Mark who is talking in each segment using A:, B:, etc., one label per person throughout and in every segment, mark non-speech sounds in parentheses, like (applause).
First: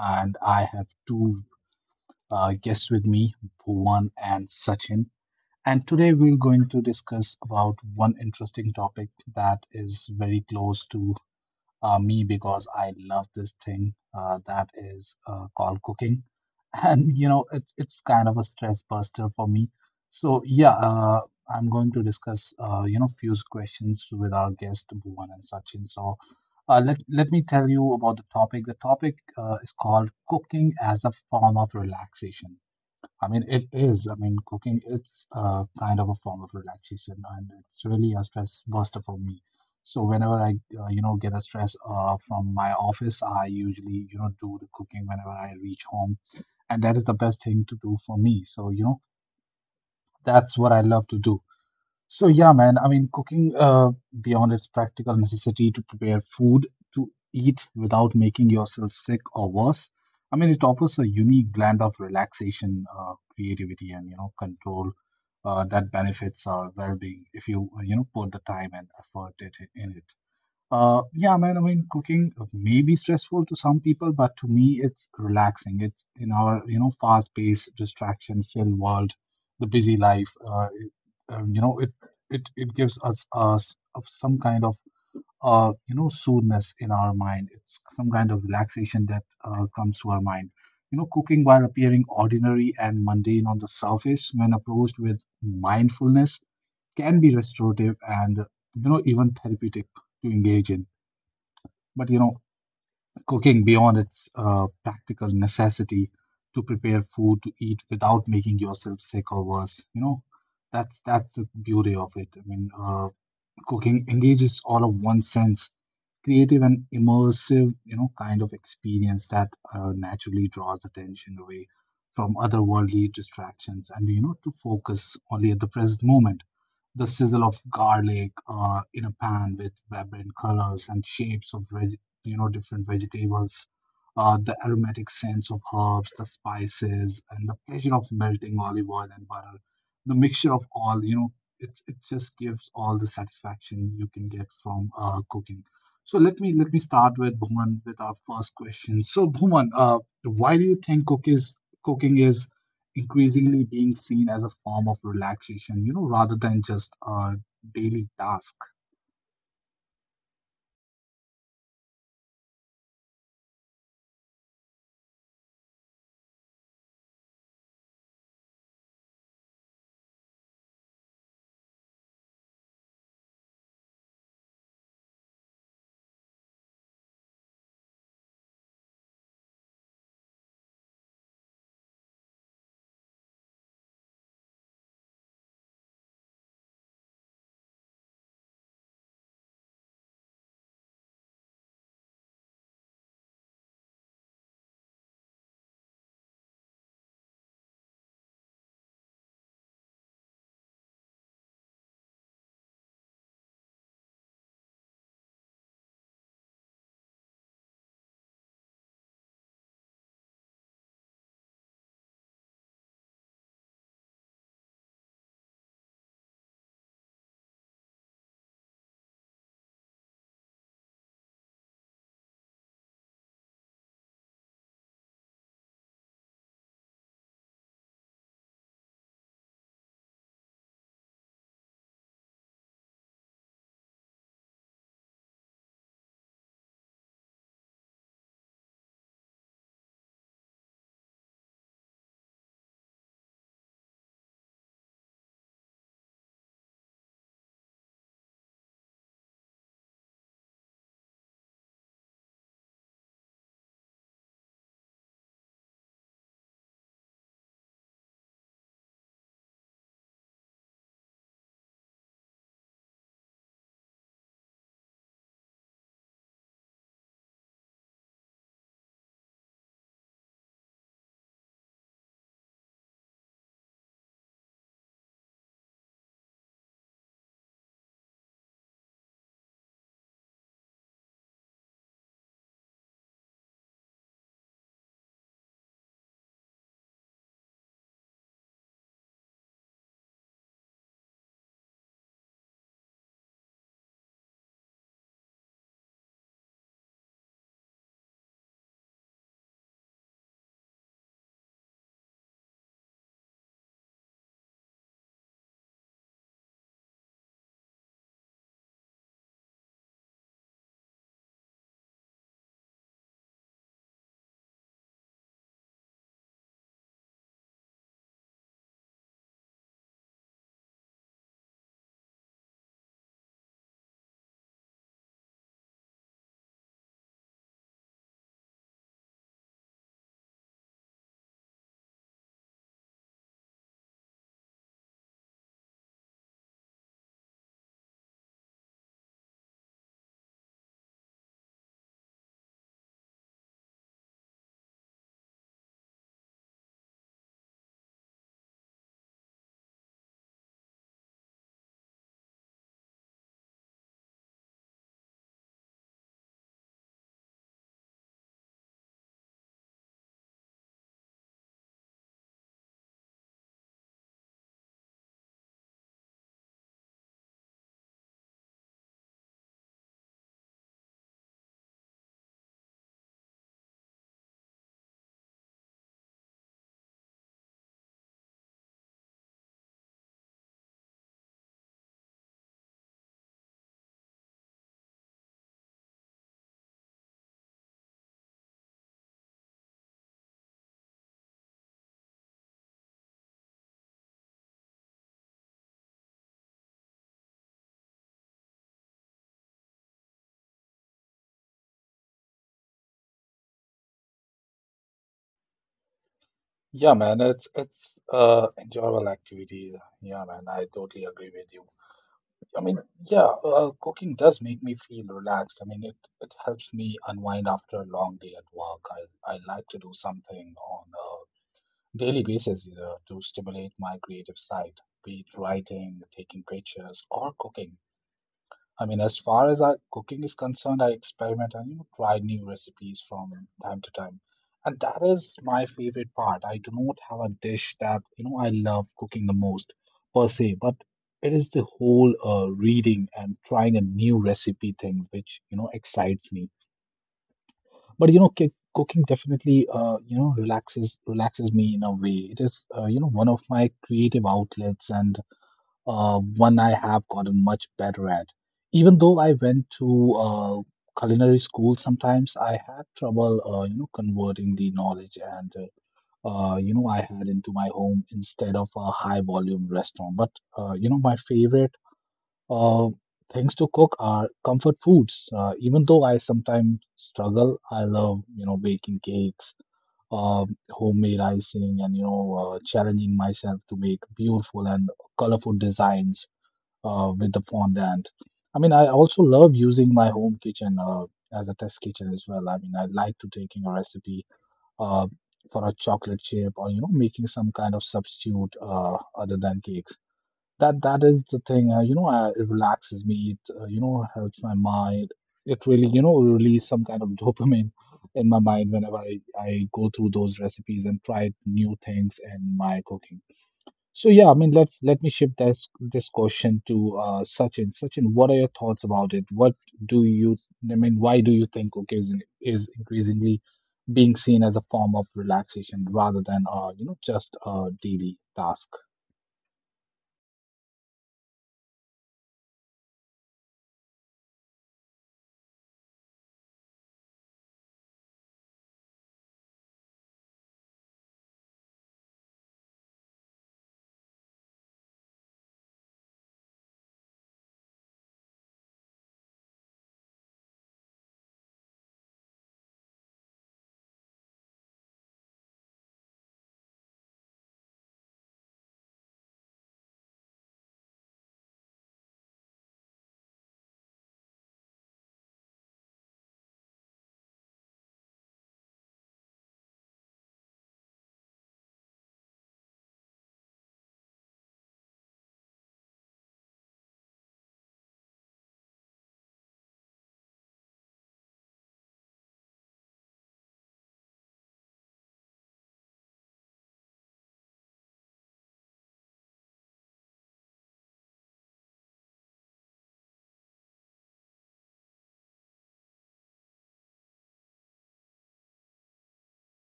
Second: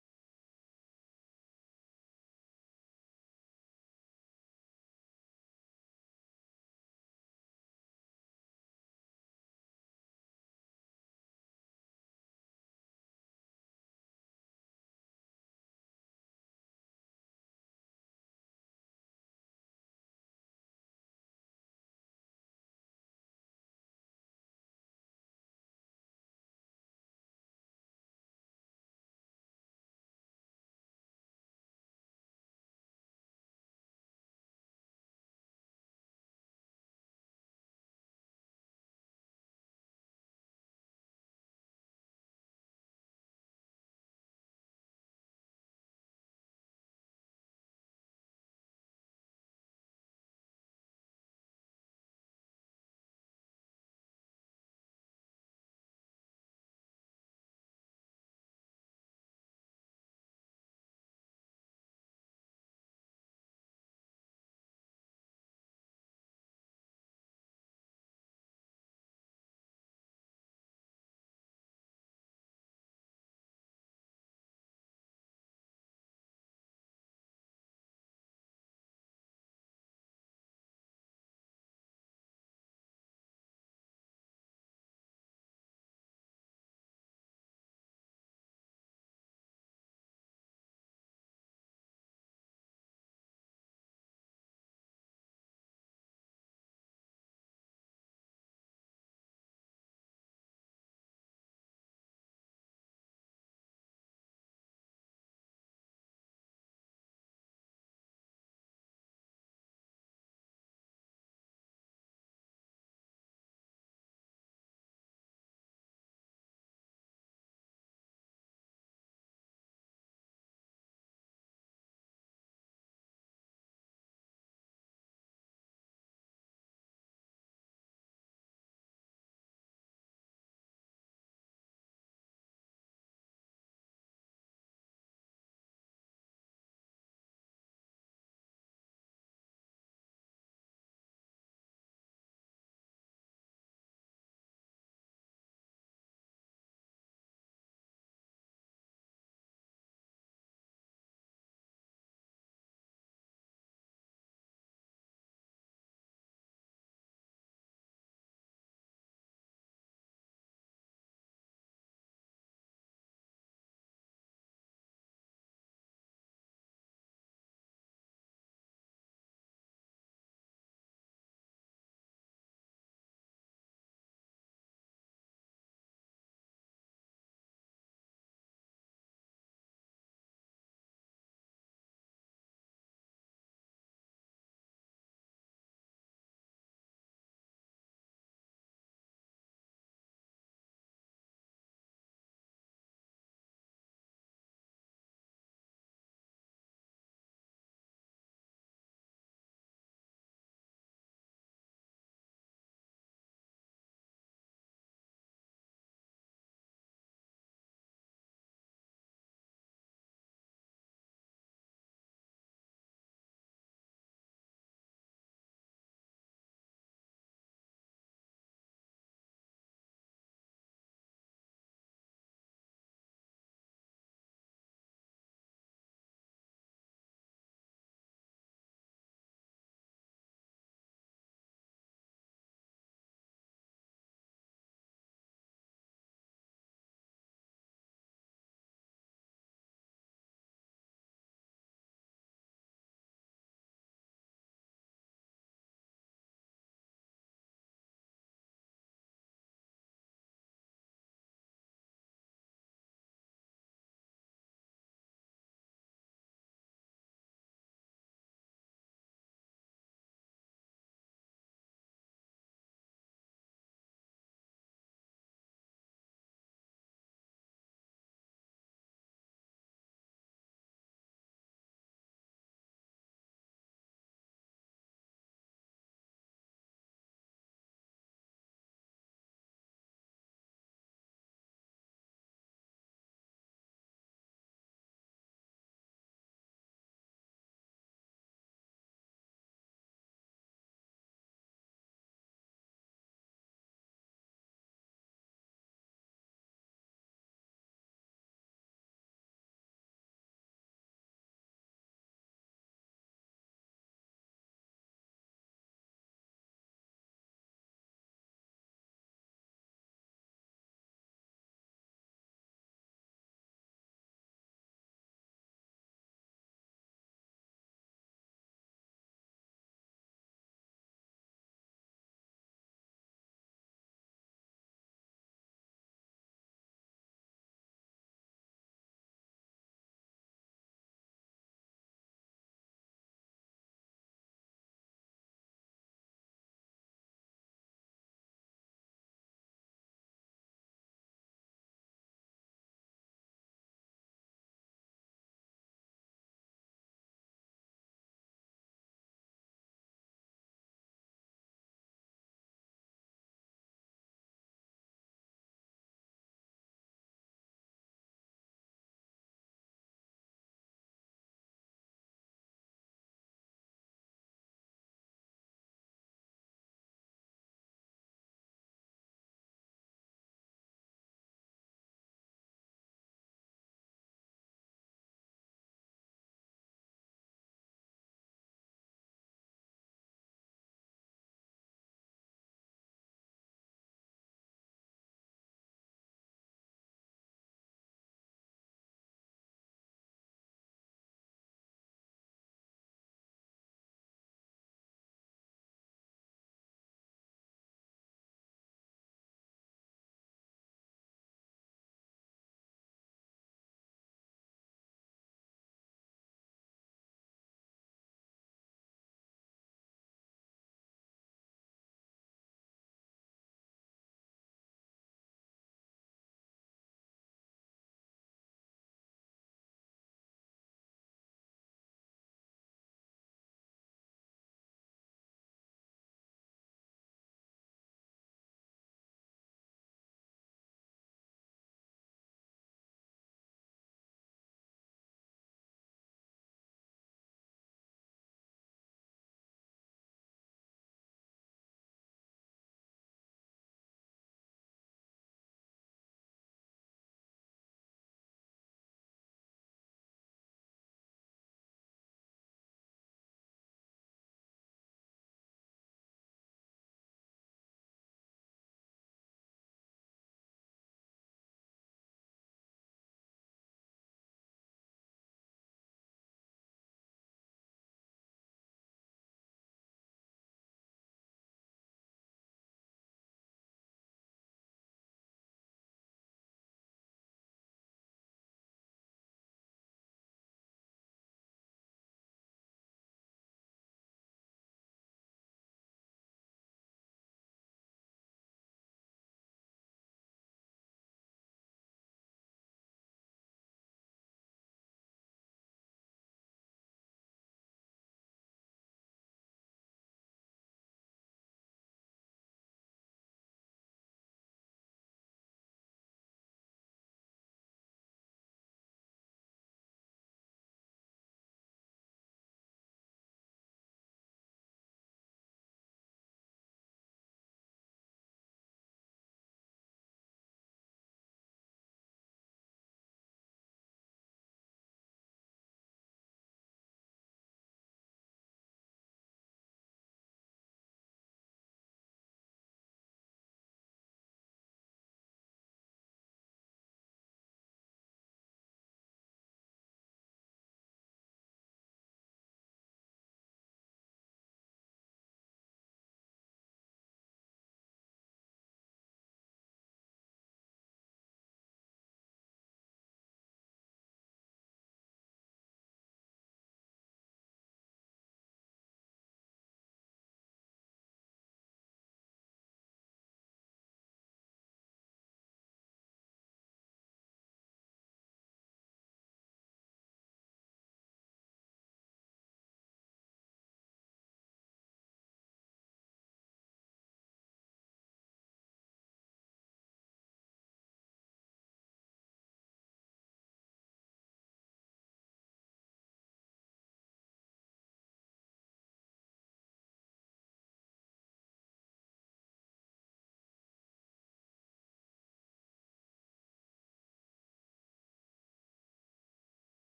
A: and I have two guests with me, Bhuvan and Sachin. And today we're going to discuss about one interesting topic that is very close to me because I love this thing that is called cooking, (laughs) and you know it's kind of a stress buster for me. So yeah, I'm going to discuss you know few questions with our guest Bhuvan and Sachin. So let me tell you about the topic. The topic is called cooking as a form of relaxation. I mean, it is. I mean, cooking it's kind of a form of relaxation, and it's really a stress buster for me. So whenever I, you know, get a stress from my office, I usually, you know, do the cooking whenever I reach home, and that is the best thing to do for me. So you know, that's what I love to do. So yeah, man. I mean, cooking beyond its practical necessity to prepare food to eat without making yourself sick or worse. I mean, it offers a unique blend of relaxation, creativity, and you know, control that benefits our well-being if you you know put the time and effort it, in it. Yeah, man. I mean, cooking may be stressful to some people, but to me, it's relaxing. It's in our, you know, fast-paced, distraction-filled world, the busy life. It, you know, it gives us us of some kind of you know, soothness in our mind. It's some kind of relaxation that comes to our mind. You know, cooking while appearing ordinary and mundane on the surface, when approached with mindfulness, can be restorative and you know even therapeutic to engage in, but you know, cooking beyond its practical necessity to prepare food to eat without making yourself sick or worse. You know, that's the beauty of it. I mean, cooking engages all of one's sense, creative and immersive, you know, kind of experience that naturally draws attention away from otherworldly distractions and, you know, to focus only at the present moment. The sizzle of garlic in a pan with vibrant colors and shapes of, you know, different vegetables, the aromatic scents of herbs, the spices, and the pleasure of melting olive oil and butter, the mixture of all, you know, it just gives all the satisfaction you can get from cooking. So let me start with Bhuman with our first question. So Bhuman, why do you think cooking is increasingly being seen as a form of relaxation, you know, rather than just a daily task? Yeah, man, it's enjoyable activity. Yeah, man, I totally agree with you. I mean, yeah, cooking does make me feel relaxed. I mean, it helps me unwind after a long day at work. I like to do something on a daily basis, you know, to stimulate my creative side, be it writing, taking pictures, or cooking. I mean, as far as our cooking is concerned, I experiment and you know, try new recipes from time to time. And that is my favorite part. I do not have a dish that, you know, I love cooking the most per se, but it is the whole reading and trying a new recipe thing which, you know, excites me. But you know, cooking definitely you know, relaxes me in a way. It is you know, one of my creative outlets and one I have gotten much better at. Even though I went to culinary school, sometimes I had trouble, you know, converting the knowledge and you know I had into my home instead of a high volume restaurant. But you know, my favorite uh, things to cook are comfort foods. Even though I sometimes struggle, I love you know baking cakes. Homemade icing and you know challenging myself to make beautiful and colorful designs with the fondant. I mean, I also love using my home kitchen as a test kitchen as well. I mean, I like to taking a recipe uh, for a chocolate chip or you know making some kind of substitute other than cakes. That is the thing. It relaxes me. It you know helps my mind. It really you know release some kind of (laughs) dopamine in my mind whenever I go through those recipes and try new things in my cooking. So yeah, I mean, let me shift this question to Sachin. Sachin, what are your thoughts about it? What do you, I mean, why do you think is increasingly being seen as a form of relaxation rather than you know just a daily task?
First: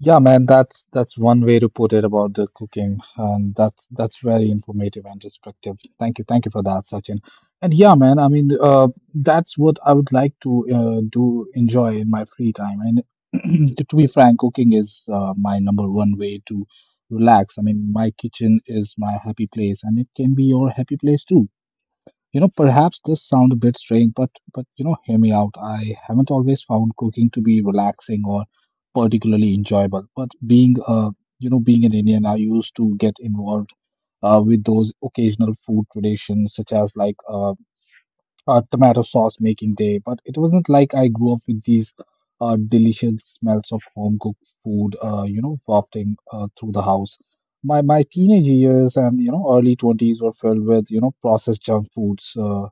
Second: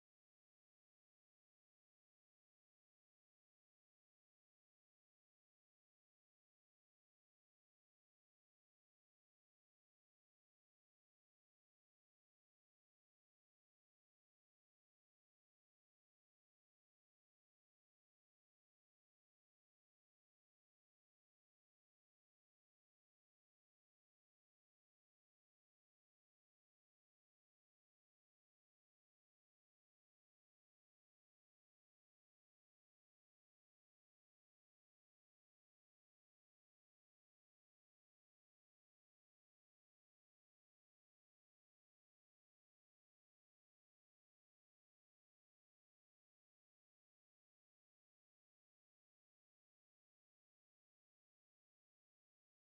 A: Yeah, man, that's one way to put it about the cooking, and that's very informative and instructive. Thank you for that, Sachin. And yeah, man, I mean, that's what I would like to do enjoy in my free time. And (clears throat) to be frank, cooking is my number one way to relax. I mean, my kitchen is my happy place, and it can be your happy place too. You know, perhaps this sound a bit strange, but you know, hear me out. I haven't always found cooking to be relaxing or particularly enjoyable. But being you know, being an Indian, I used to get involved with those occasional food traditions, such as like tomato sauce making day, but it wasn't like I grew up with these delicious smells of home cooked food, you know, wafting through the house. My teenage years and you know early 20s were filled with you know processed junk foods,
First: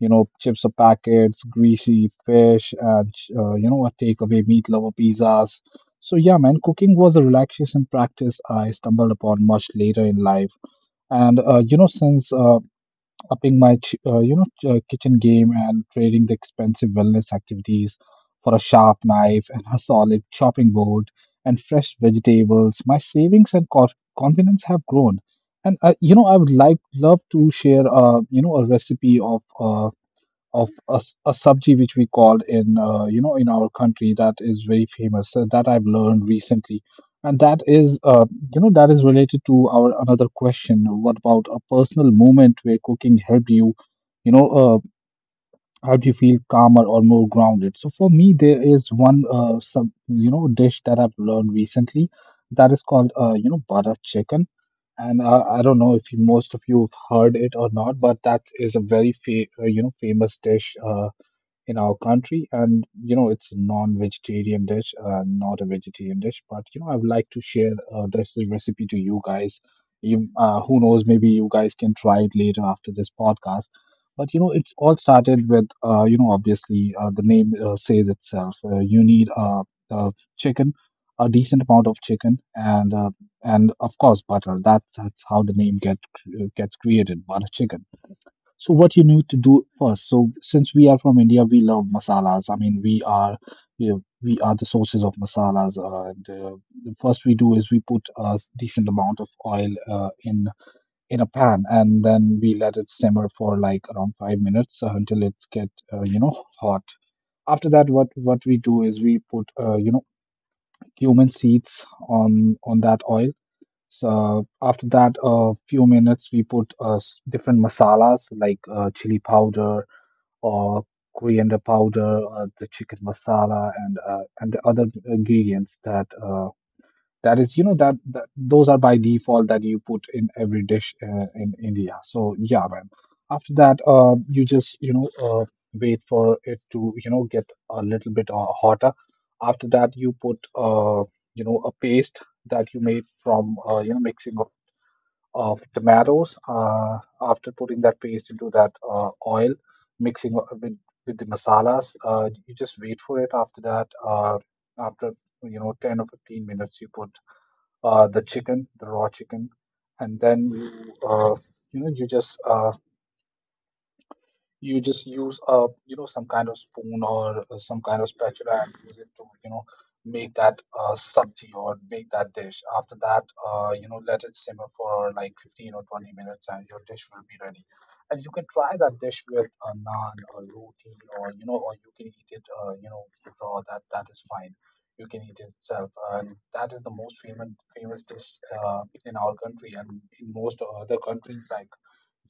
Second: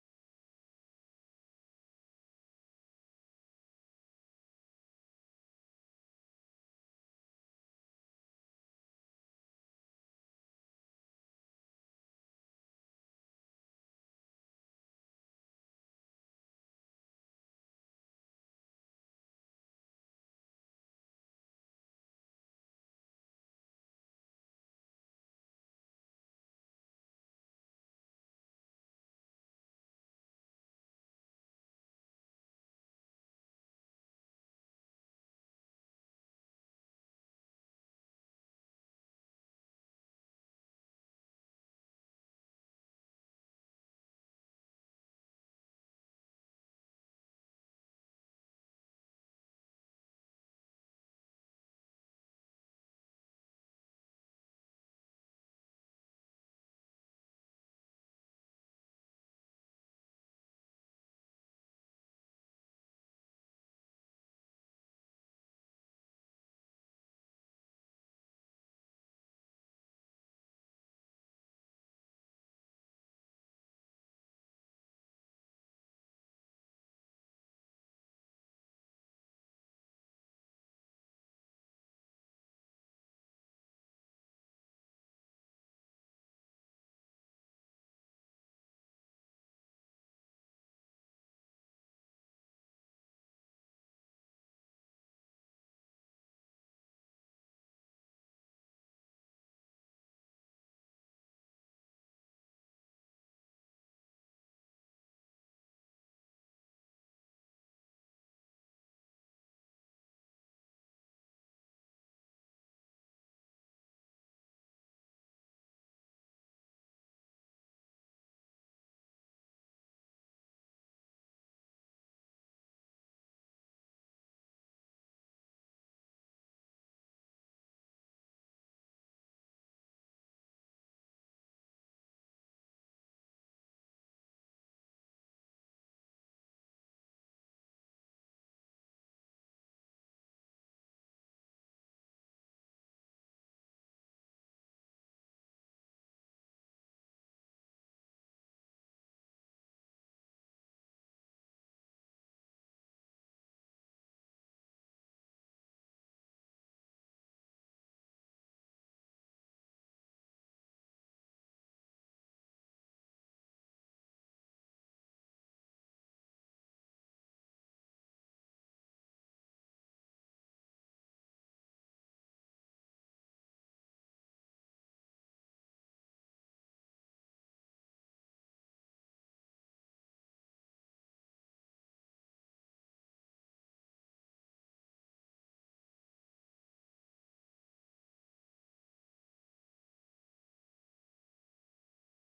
A: you know chips of packets, greasy fish, and you know a takeaway meat lover pizzas. So yeah, man, cooking was a relaxation practice I stumbled upon much later in life and you know since upping my you know kitchen game and trading the expensive wellness activities for a sharp knife and a solid chopping board and fresh vegetables, my savings and confidence have grown and you know I would like love to share you know a recipe of a sabji which we call in you know in our country that is very famous that I've learned recently, and that is you know that is related to our another question. What about a personal moment where cooking helped you, you know, helped you feel calmer or more grounded? So for me, there is one sub you know dish that I've learned recently that is called you know butter chicken. And I don't know if you, most of you have heard it or not, but that is a very you know famous dish in our country and you know it's a non-vegetarian dish not a vegetarian dish, but you know I would like to share this recipe to you guys you, who knows, maybe you guys can try it later after this podcast, but you know it's all started with you know obviously the name says itself you need uh, chicken, a decent amount of chicken and of course butter. That's how the name gets created, butter chicken. So what you need to do first. So since we are from India, we love masalas. I mean, we are you know, we are the sources of masalas. And The first we do is we put a decent amount of oil in a pan, and then we let it simmer for like around 5 minutes until it get you know hot. After that, what we do is we put you know cumin seeds on that oil. So after that, a few minutes, we put different masalas like chili powder, or coriander powder, the chicken masala, and the other ingredients that that is you know that those are by default that you put in every dish in India. So yeah, man. After that, you just you know wait for it to you know get a little bit hotter. After that, you put a paste that you made from mixing of tomatoes. After putting that paste into that oil, mixing with the masalas, you just wait for it. After that, after you know 10 or 15 minutes you put the chicken the raw chicken, and then you know you just uh, you just use a, some kind of spoon or some kind of spatula, and use it to make that sabji or make that dish. After that, let it simmer for like 15 or 20 minutes and your dish will be ready, and you can try that dish with a naan or roti, or or you can eat it, raw. That is fine. You can eat it itself, and that is the most famous dish in our country and in most other countries like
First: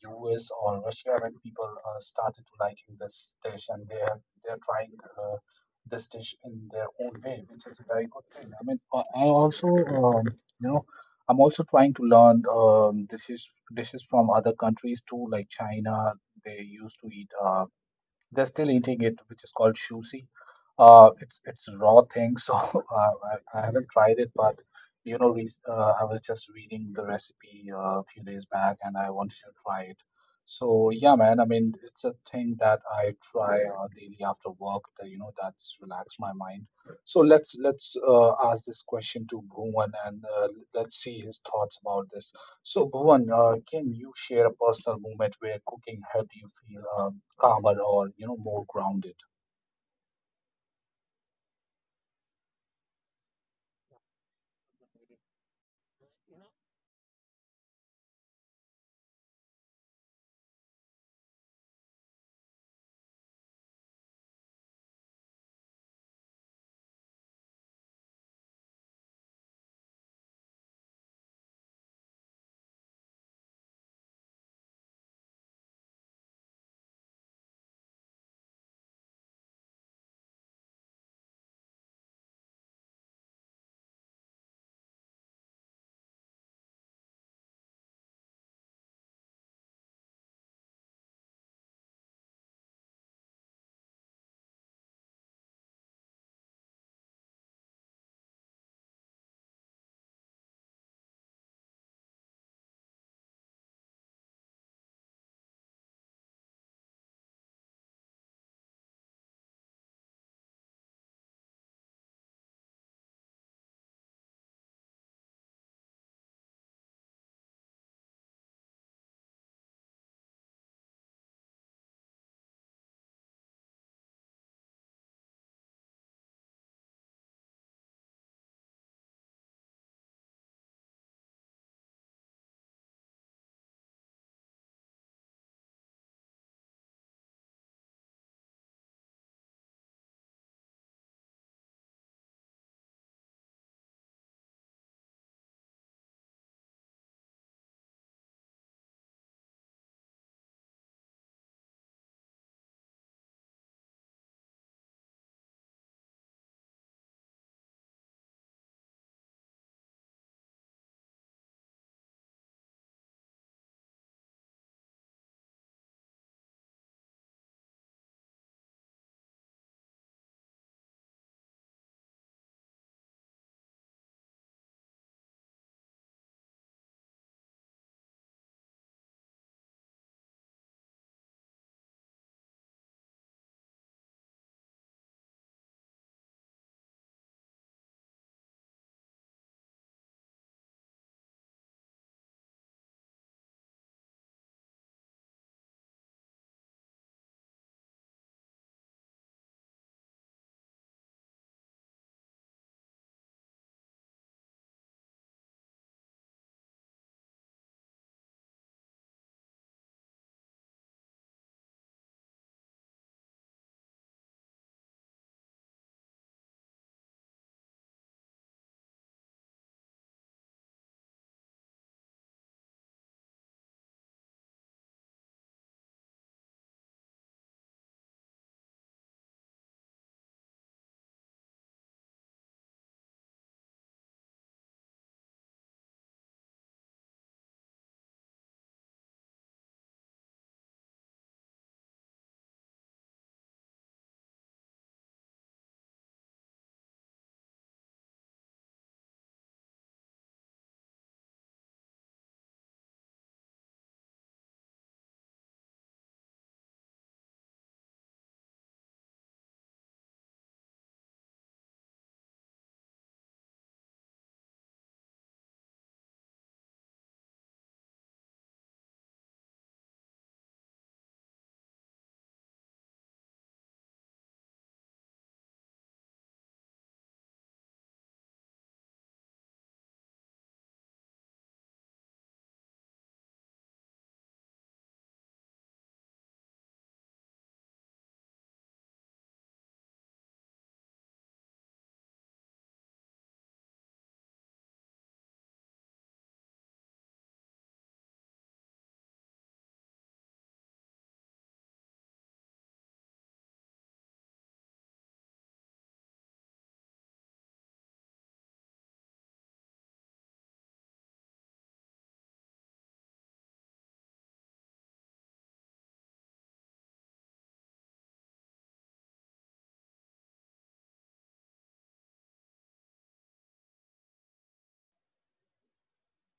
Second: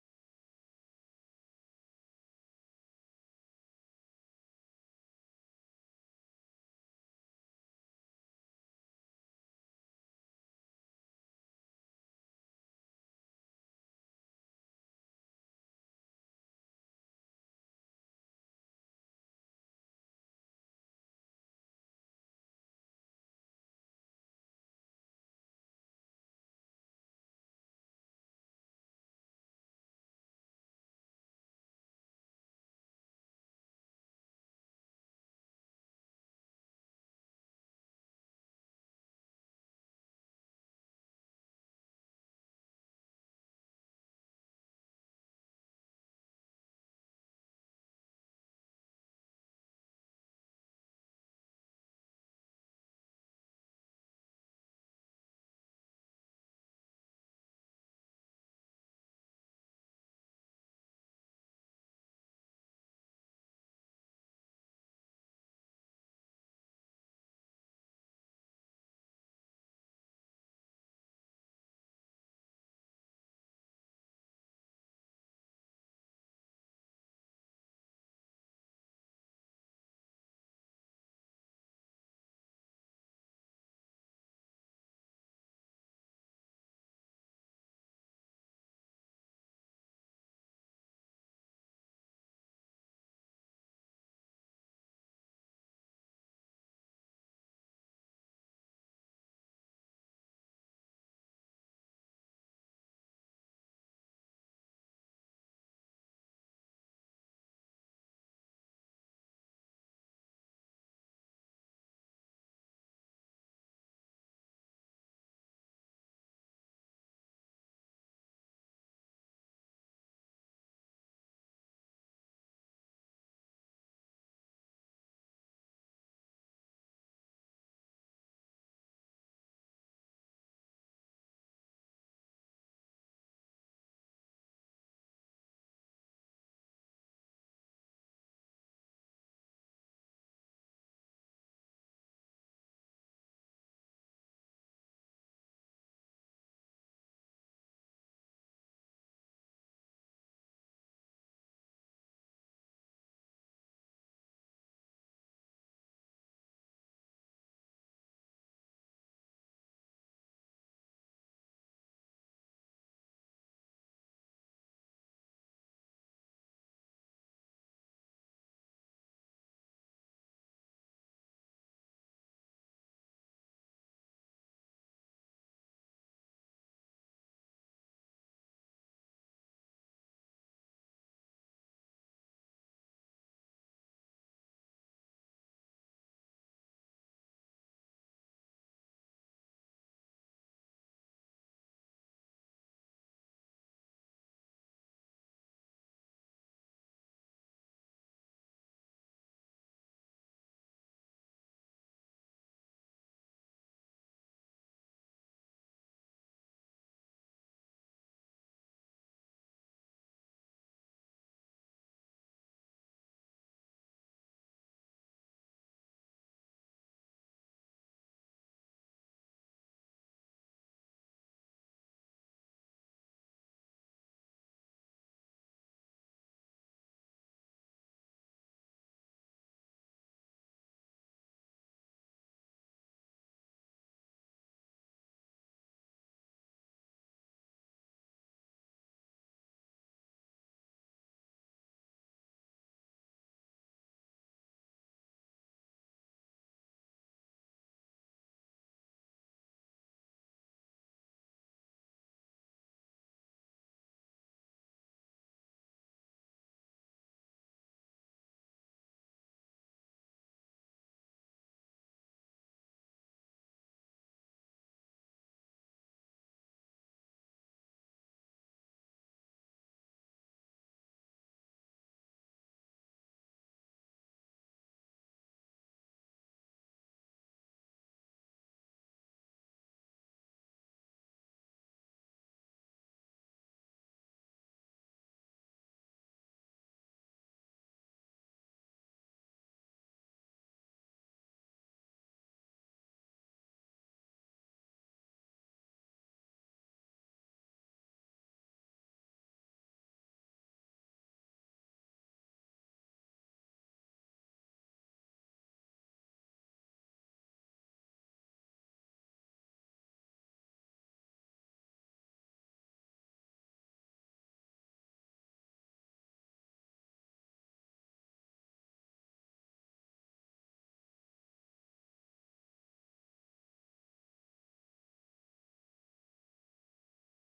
A: US or Russia, when people started liking this dish, and they're trying uh, this dish in their own way, which is a very good thing. I mean, I also you know I'm also trying to learn dishes from other countries too, like China. They used to eat they're still eating it, which is called shusi. It's a raw thing, so (laughs) I haven't tried it, but I was just reading the recipe a few days back, and I wanted to try it. So yeah, man. I mean, it's a thing that I try daily after work. That's relaxed my mind. So let's ask this question to Bhuvan, and let's see his thoughts about this. So Bhuvan, can you share a personal moment where cooking helped you feel calmer or more grounded?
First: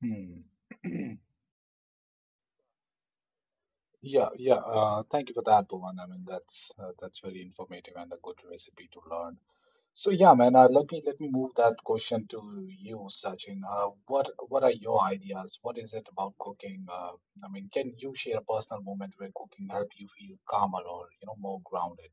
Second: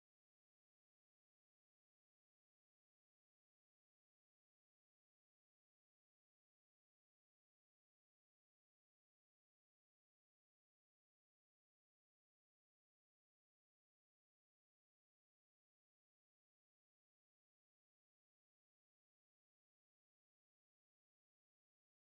A: Hmm. (clears throat) Yeah, yeah. Thank you for that, Bhuvan. I mean, that's very informative and a good recipe to learn. So yeah, man. Let me move that question to you, Sachin. What are your ideas? What is it about cooking? I mean, can you share a personal moment where cooking helped you feel calmer or more grounded?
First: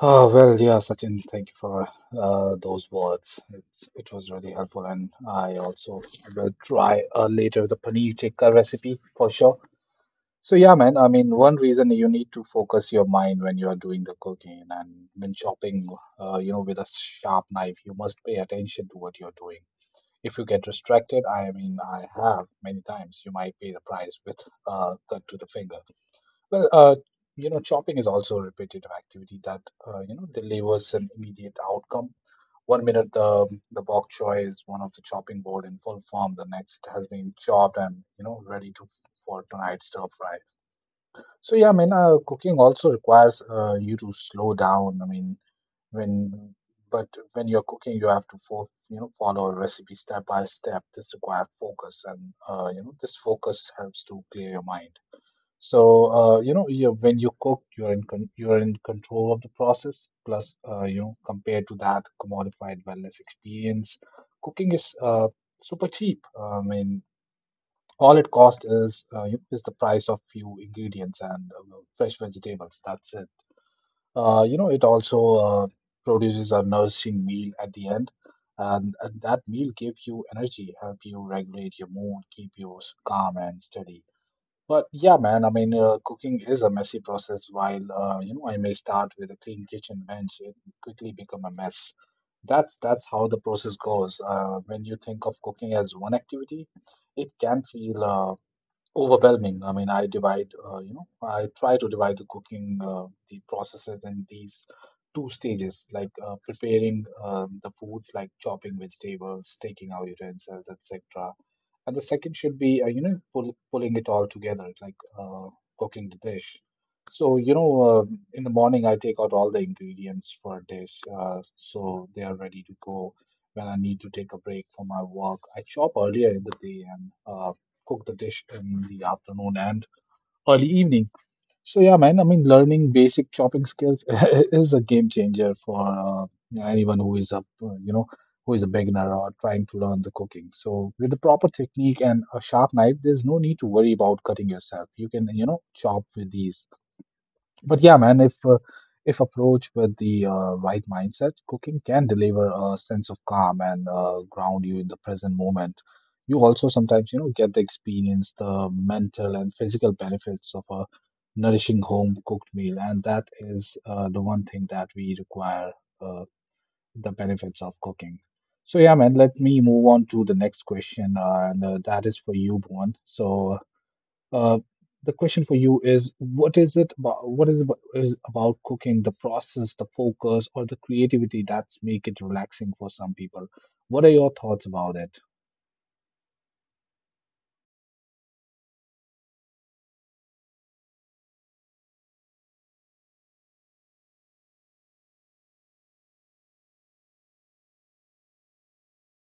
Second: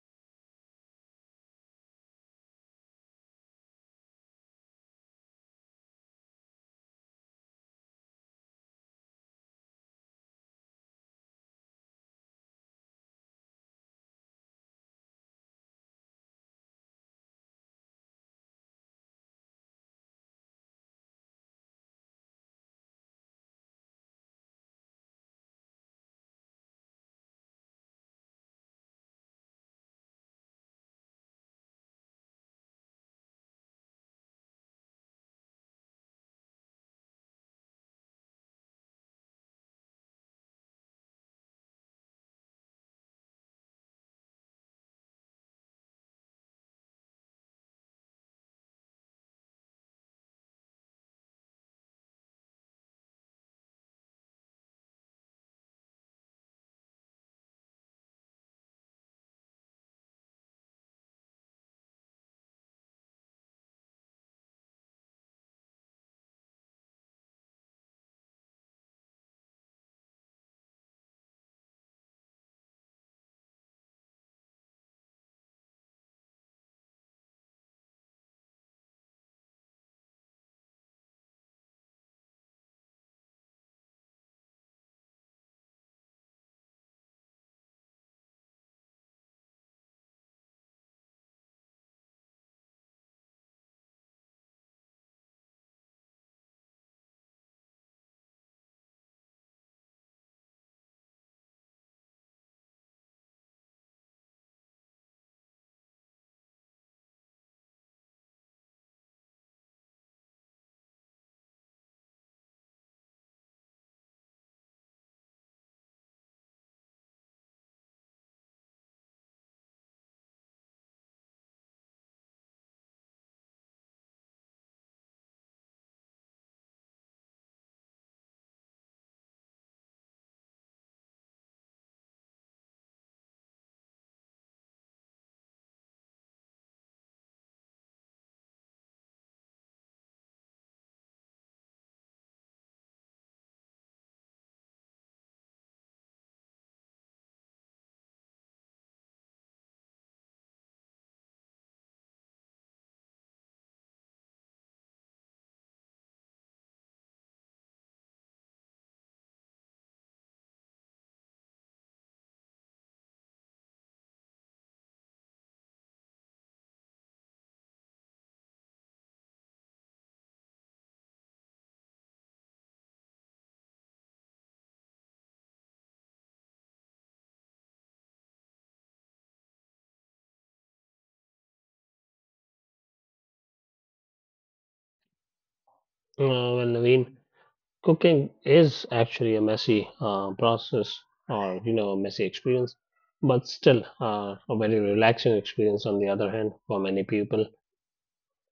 A: Oh, well, yeah, Sachin, thank you for those words. It's, it was really helpful, and I also will try later the paneer tikka recipe for sure. So, yeah, man, I mean, one reason: you need to focus your mind when you're doing the cooking and when chopping, you know, with a sharp knife, you must pay attention to what you're doing. If you get distracted, I mean, I have many times, you might pay the price with cut to the finger. Well, you know, chopping is also a repetitive activity that you know delivers an immediate outcome. One minute the bok choy is one of the chopping board in full form. The next it has been chopped and you know ready to for tonight's stir fry. So yeah, I mean, cooking also requires you to slow down. I mean, when But when you're cooking, you have to for, you know follow a recipe step by step. This requires focus, and you know this focus helps to clear your mind. So, you know, when you cook, you're in con you're in control of the process. Plus, you know, compared to that commodified wellness experience, cooking is super cheap. I mean, all it costs is is the price of few ingredients and fresh vegetables. That's it. You know, it also uh, produces a nourishing meal at the end, and that meal gives you energy, help you regulate your mood, keep you calm and steady. But yeah, man, I mean, cooking is a messy process. While you know, I may start with a clean kitchen bench, it quickly become a mess. That's how the process goes. When you think of cooking as one activity, it can feel overwhelming. I mean, you know, I try to divide the cooking, the processes in these two stages, like preparing the food, like chopping vegetables, taking out utensils, etc. And the second should be, you know, pulling it all together, like cooking the dish. So, you know, in the morning, I take out all the ingredients for a dish, so they are ready to go. When I need to take a break from my work, I chop earlier in the day and cook the dish in the afternoon and early evening. So yeah, man, I mean, learning basic chopping skills (laughs) is a game changer for anyone who is you know, who is a beginner or trying to learn the cooking. So with the proper technique and a sharp knife, there's no need to worry about cutting yourself. You can, you know, chop with these, but yeah, man, if approached with the right mindset, cooking can deliver a sense of calm and ground you in the present moment. You also sometimes, you know, get the experience, the mental and physical benefits of a nourishing home cooked meal, and that is the one thing that we require, uh, the benefits of cooking. So yeah, man, let me move on to the next question, and that is for you, Bhuvan. So. Uh, the question for you is, what is it about, is about cooking, the process, the focus, or the creativity that's make it relaxing for some people? What are your thoughts about it?
B: Uh, well, Naveen, cooking is actually a messy process or, you know, a messy experience, but still a very relaxing experience on the other hand for many people.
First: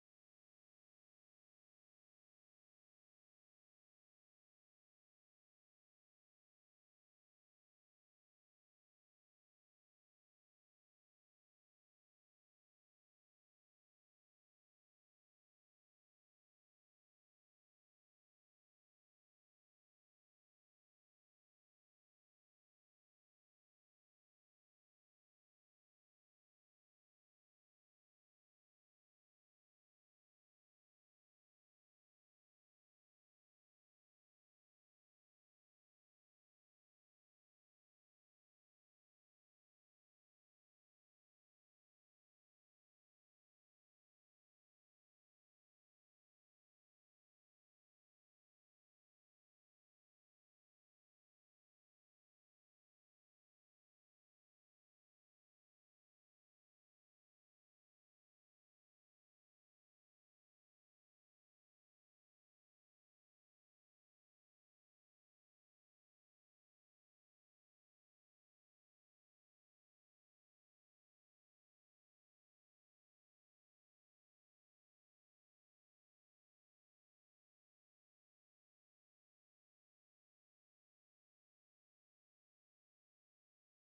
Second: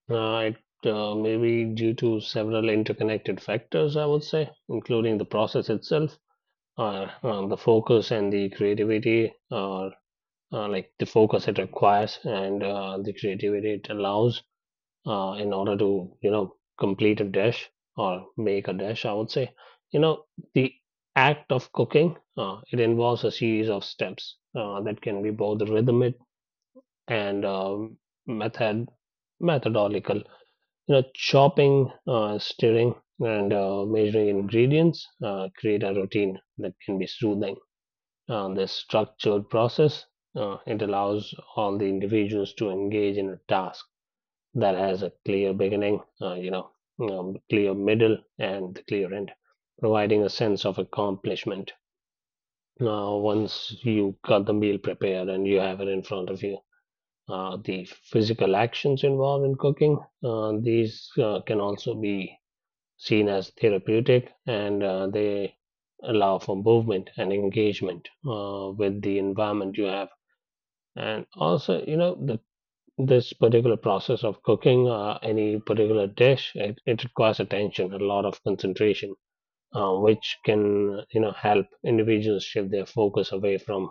B: Uh, it may be due to several interconnected factors, I would say, including the process itself, the focus and the creativity, or like the focus it requires and the creativity it allows in order to you know complete a dish or make a dish, I would say. You know, the act of cooking, it involves a series of steps that can be both rhythmic and method methodological. You know, chopping, stirring, and measuring ingredients create a routine that can be soothing. This structured process, it allows all the individuals to engage in a task that has a clear beginning, you know, clear middle, and the clear end, providing a sense of accomplishment. Now, once you got the meal prepared and you have it in front of you, the physical actions involved in cooking, these can also be seen as therapeutic, and they allow for movement and engagement with the environment you have. And also, you know, the this particular process of cooking any particular dish, it requires attention, a lot of concentration, which can you know help individuals shift their focus away from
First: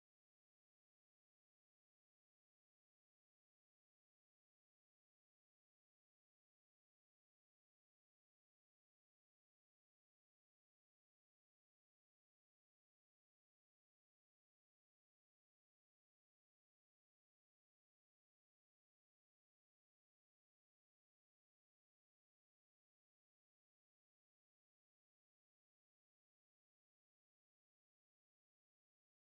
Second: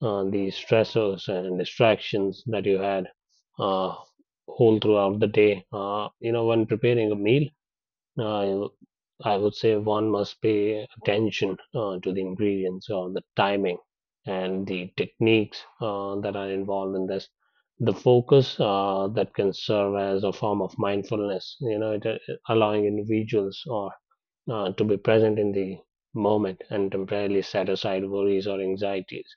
B: the stressors and distractions that you had uh, whole throughout the day. You know, when preparing a meal, I I would say one must pay attention to the ingredients or the timing and the techniques that are involved in this. The focus, that can serve as a form of mindfulness, you know, it, allowing individuals or to be present in the moment and temporarily set aside worries or anxieties.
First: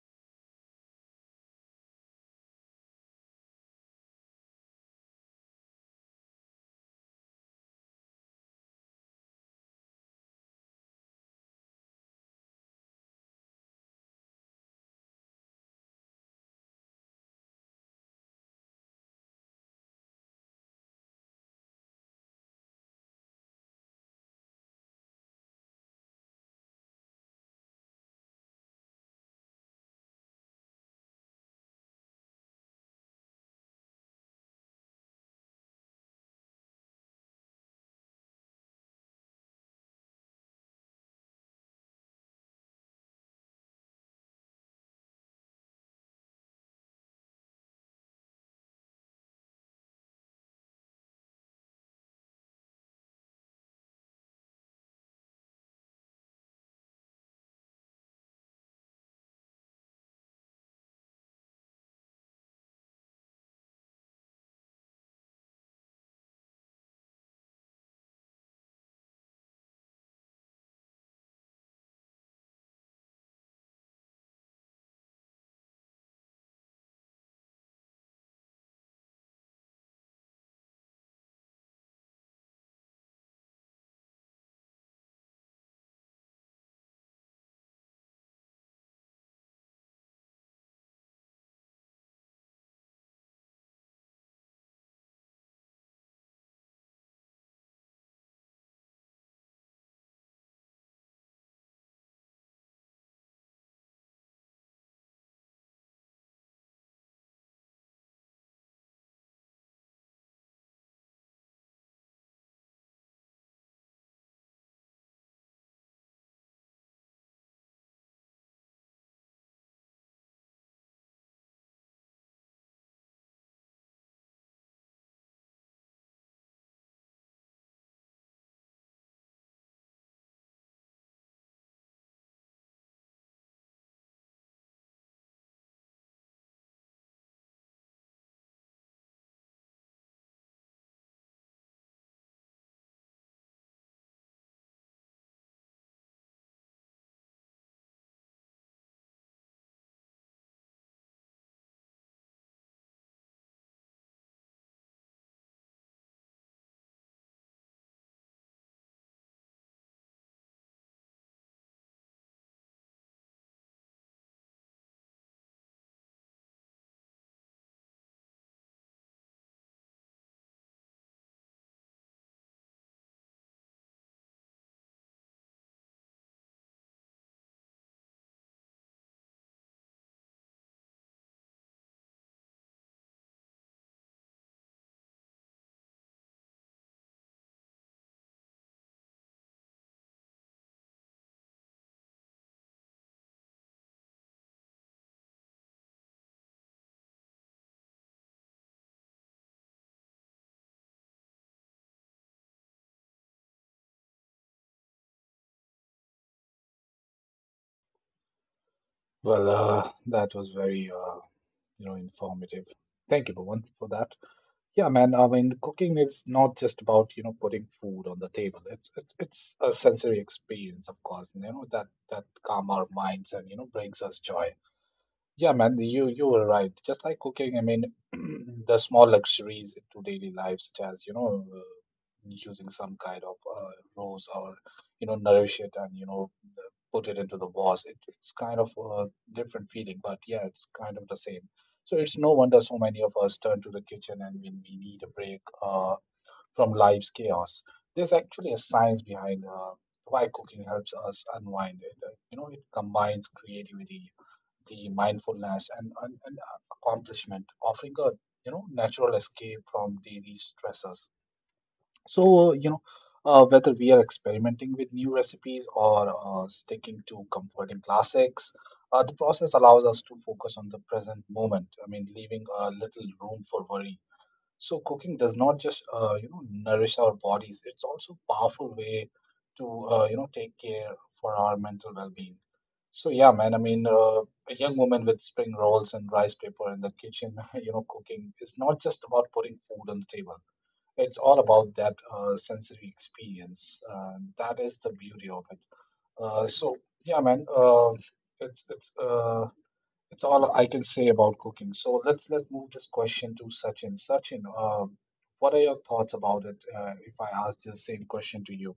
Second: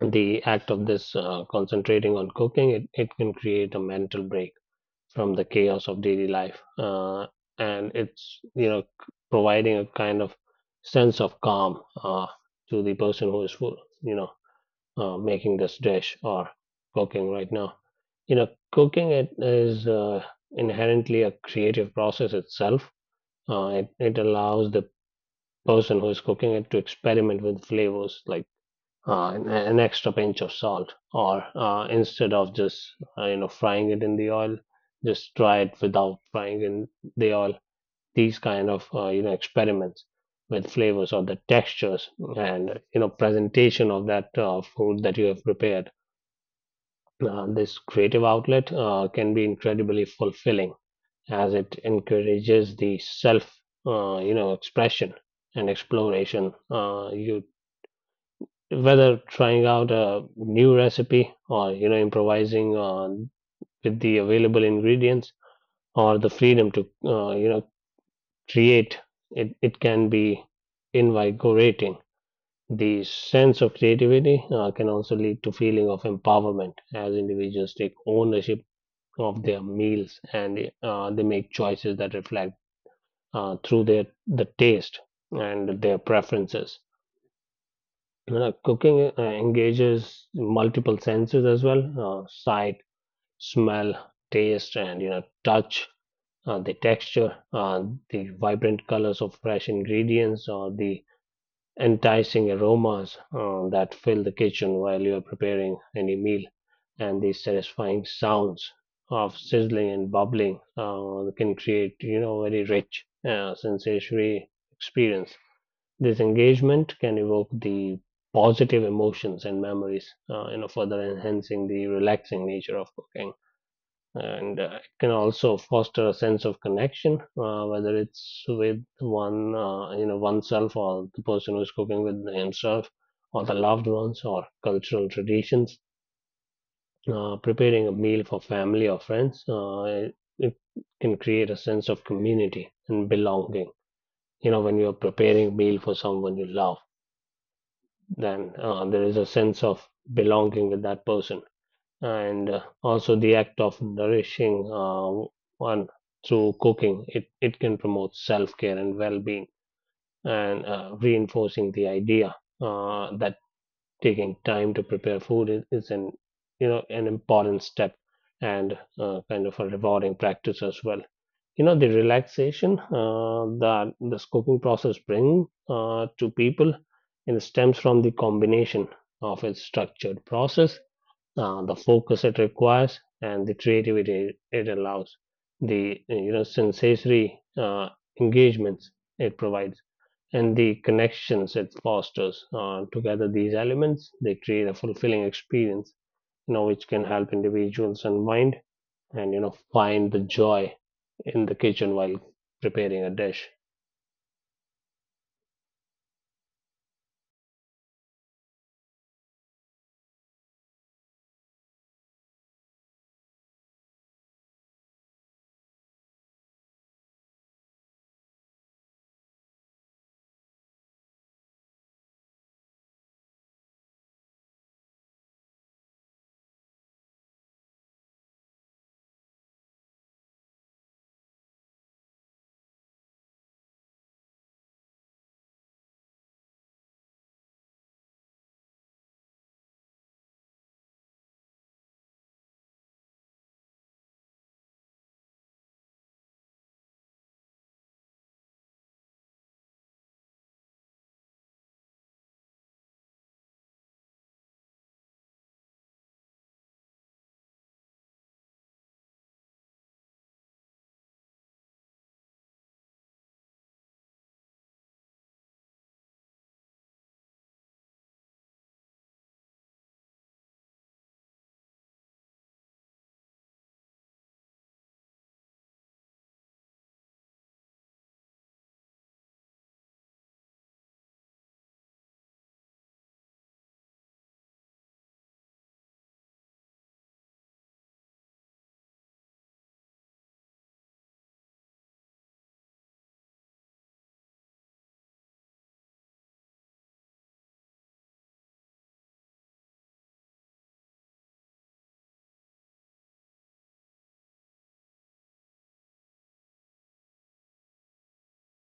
B: The act of this, concentrating on cooking, it can create a mental break from the chaos of daily life. And it's, you know, providing a kind of sense of calm to the person who is, full, you know, making this dish or cooking right now. You know, cooking, it is inherently a creative process itself. It allows the person who is cooking it to experiment with flavors, like an extra pinch of salt, or instead of just you know frying it in the oil, just try it without frying in the oil. These kind of, you know, experiments with flavors or the textures and you know presentation of that food that you have prepared. This creative outlet can be incredibly fulfilling as it encourages the self, you know, expression and exploration. You Whether trying out a new recipe or you know improvising on with the available ingredients or the freedom to, you know, create, it can be invigorating. The sense of creativity can also lead to feeling of empowerment as individuals take ownership of their meals and they make choices that reflect through their the taste and their preferences. You know, cooking engages multiple senses as well: sight, smell, taste, and you know touch, the texture, the vibrant colors of fresh ingredients, or the enticing aromas that fill the kitchen while you are preparing any meal, and the satisfying sounds of sizzling and bubbling can create you know very rich sensory experience. This engagement can evoke the positive emotions and memories, you know, further enhancing the relaxing nature of cooking. And it can also foster a sense of connection, whether it's with one, you know, oneself or the person who's cooking with himself or the loved ones or cultural traditions. Preparing a meal for family or friends, it can create a sense of community and belonging. You know, when you're preparing a meal for someone you love, then there is a sense of belonging with that person. And also the act of nourishing one through cooking, it can promote self-care and well-being, and reinforcing the idea that taking time to prepare food is an you know an important step and kind of a rewarding practice as well. You know, the relaxation that the scoping process brings to people and stems from the combination of its structured process, the focus it requires and the creativity it allows, the you know sensory engagements it provides, and the connections it fosters. Together these elements they create a fulfilling experience, you know, which can help individuals unwind and you know find the joy in the kitchen while preparing a dish.
A: Well, that was very, you know, informative. Thank you, Bhuvan, for that. Yeah, man. I mean, cooking is not just about, you know, putting food on the table. It's a sensory experience, of course, you know, that calm our minds and, you know, brings us joy. Yeah, man, you were right. Just like cooking, I mean, (clears throat) the small luxuries into daily life, such as you know, using some kind of rose or you know, nourish it and you know, put it into the vase. It's kind of a different feeling, but yeah, it's kind of the same. So it's no wonder so many of us turn to the kitchen and when we need a break from life's chaos. There's actually a science behind why cooking helps us unwind. It, you know, it combines creativity, the mindfulness, and accomplishment, offering a you know natural escape from daily stressors. So you know whether we are experimenting with new recipes or sticking to comforting classics, the process allows us to focus on the present moment. I mean, leaving a little room for worry. So cooking does not just you know nourish our bodies; it's also a powerful way to you know take care for our mental well-being. So yeah, man. I mean, a young woman with spring rolls and rice paper in the kitchen, (laughs) you know, cooking is not just about putting food on the table. It's all about that sensory experience. That is the beauty of it. So yeah, man. It's it's uh, it's all I can say about cooking. So let's move this question to Sachin. Sachin, what are your thoughts about it? If I ask the same question to you.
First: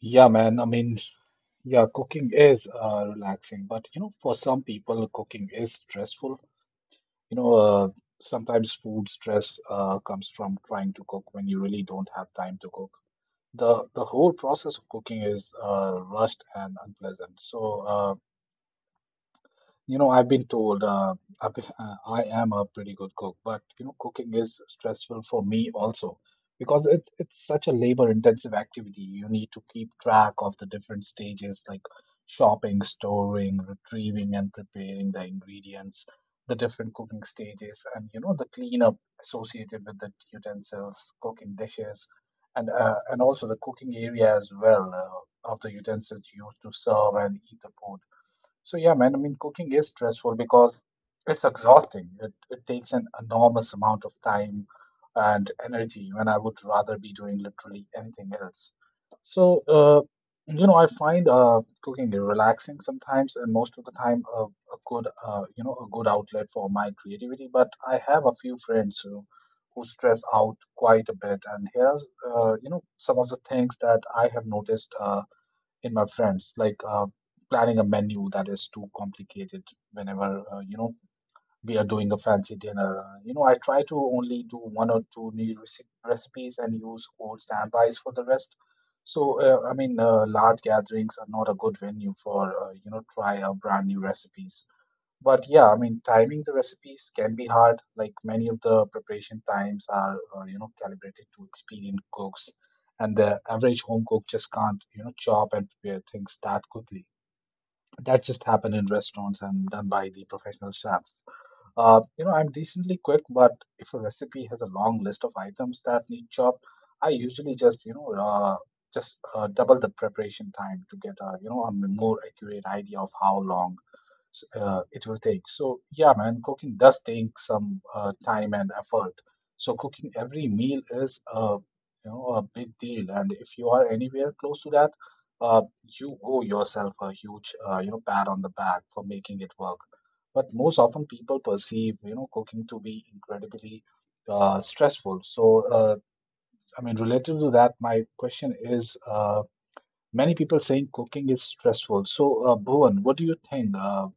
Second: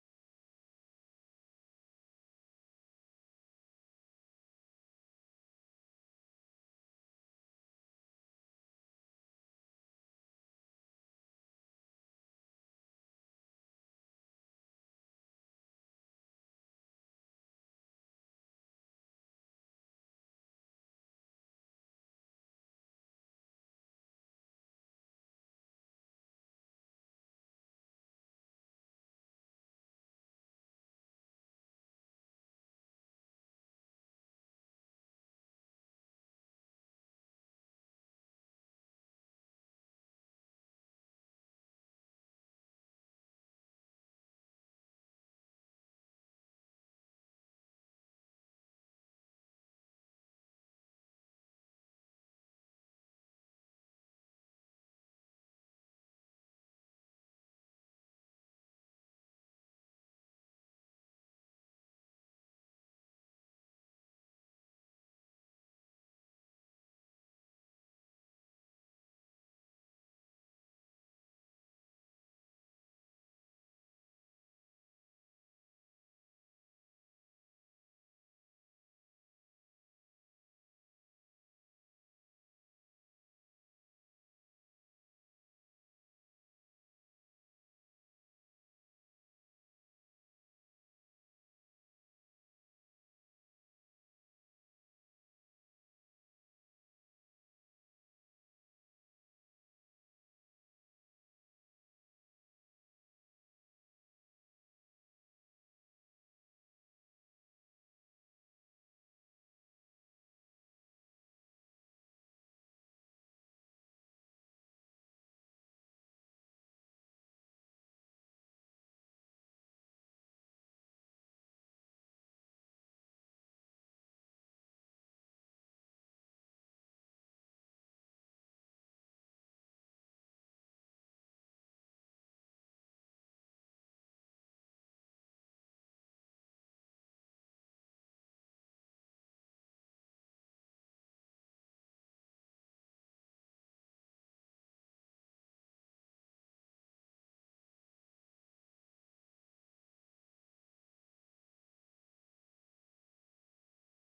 A: Yeah, man. I mean, yeah, cooking is relaxing, but you know, for some people, cooking is stressful. You know, sometimes food stress comes from trying to cook when you really don't have time to cook. The whole process of cooking is rushed and unpleasant. So, you know, I've been told I am a pretty good cook, but you know, cooking is stressful for me also because it's such a labor-intensive activity. You need to keep track of the different stages like shopping, storing, retrieving, and preparing the ingredients, the different cooking stages, and you know, the cleanup associated with the utensils, cooking dishes, and also the cooking area as well, of the utensils used to serve and eat the food. So yeah, man, I mean, cooking is stressful because it's exhausting. It takes an enormous amount of time and energy when I would rather be doing literally anything else. So, you know, I find cooking relaxing sometimes, and most of the time, a good, you know, a good outlet for my creativity. But I have a few friends who stress out quite a bit, and here's, you know, some of the things that I have noticed. In my friends, like planning a menu that is too complicated whenever, you know, we are doing a fancy dinner. You know, I try to only do one or two new recipes and use old standbys for the rest. Large gatherings are not a good venue for, try a brand new recipes. But yeah, I mean, timing the recipes can be hard. Like many of the preparation times are, calibrated to experienced cooks, and the average home cook just can't, you know, chop and prepare things that quickly. That just happen in restaurants and done by the professional chefs. You know, I'm decently quick, but if a recipe has a long list of items that need chopped, I usually just double the preparation time to get a, you know, a more accurate idea of how long it will take. So yeah, man, cooking does take some time and effort. So cooking every meal is a, you know, a big deal. And if you are anywhere close to that, uh, you owe yourself a huge, you know, pat on the back for making it work, but most often people perceive you know cooking to be incredibly stressful. So I mean, relative to that, my question is, many people saying cooking is stressful. So Bhuvan, what do you think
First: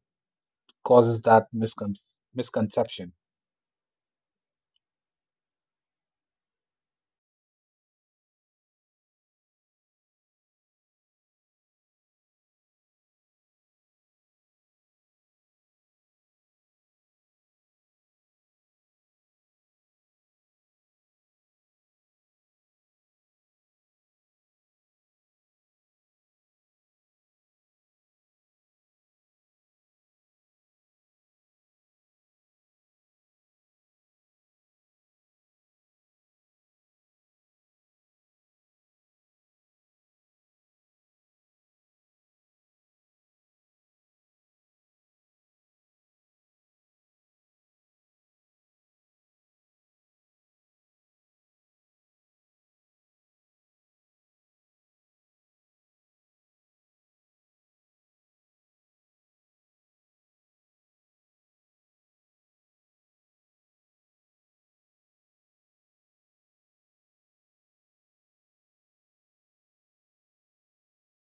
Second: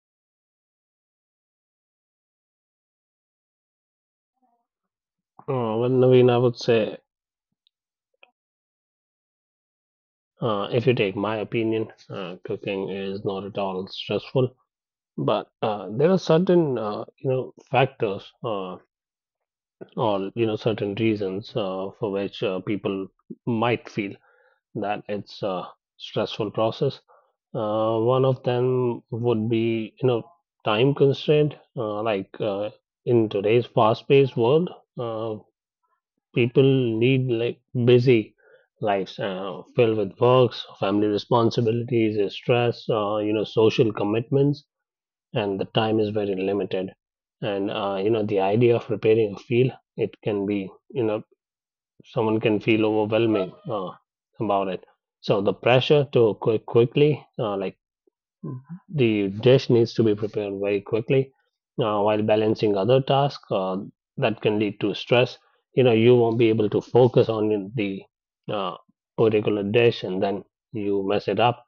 A: causes that misconception?
B: Well, Naveen, I would say, if you take my opinion, cooking is not at all stressful. But there are certain, you know, factors, or you know certain reasons for which people might feel that it's a stressful process. One of them would be, you know, time constraint. Like in today's fast-paced world, uh, people need like busy lives filled with works, family responsibilities, stress, you know, social commitments, and the time is very limited. And you know, the idea of repairing a field, it can be, you know, someone can feel overwhelming about it. So the pressure to quickly, like the dish needs to be prepared very quickly, while balancing other tasks that can lead to stress. You know, you won't be able to focus on the uh, particular dish, and then you mess it up,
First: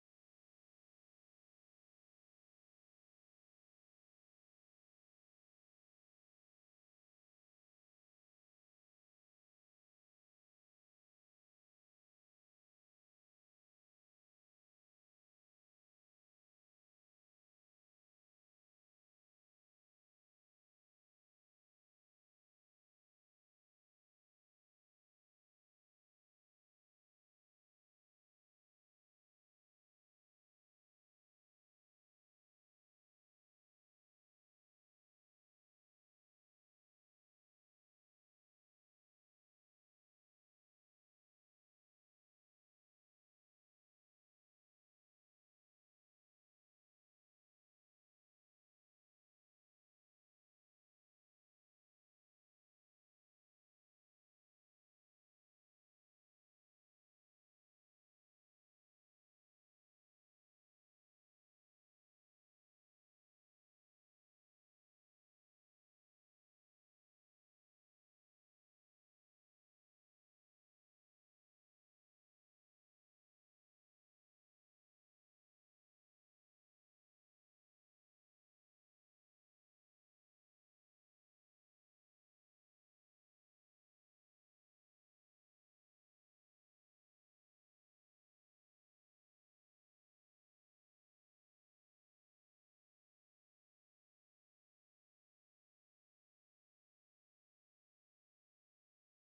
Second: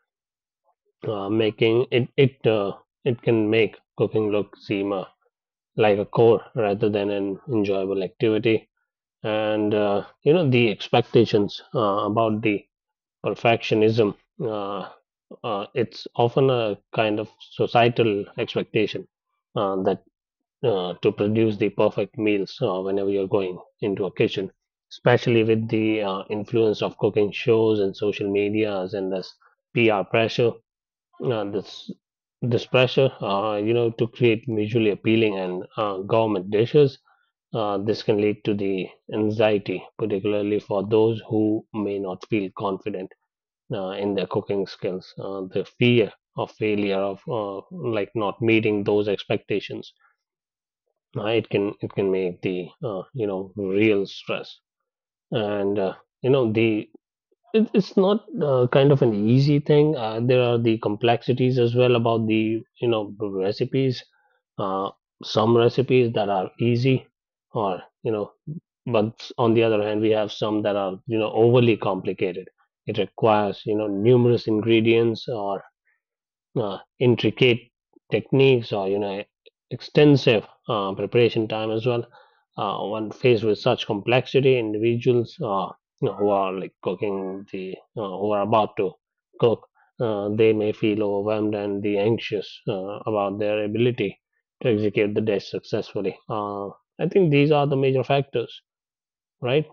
B: making it, it can make cooking look seem like a chore rather than an enjoyable activity. And you know, the expectations about the perfectionism. Uh, it's often a kind of societal expectation that to produce the perfect meals whenever you're going into a kitchen, especially with the influence of cooking shows and social medias and this PR pressure. This this pressure, you know, to create visually appealing and gourmet dishes. This can lead to the anxiety, particularly for those who may not feel confident in their cooking skills, the fear of failure, of like not meeting those expectations, it can make the you know real stress, and you know the it's not kind of an easy thing. There are the complexities as well about the you know the recipes. Uh, some recipes that are easy, or you know, but on the other hand, we have some that are you know overly complicated. It requires you know numerous ingredients or intricate techniques or you know extensive preparation time as well. When faced with such complexity, individuals, you know, who are like cooking the who are about to cook, they may feel overwhelmed and the anxious about their ability to execute the dish successfully. I think these are the major factors, right?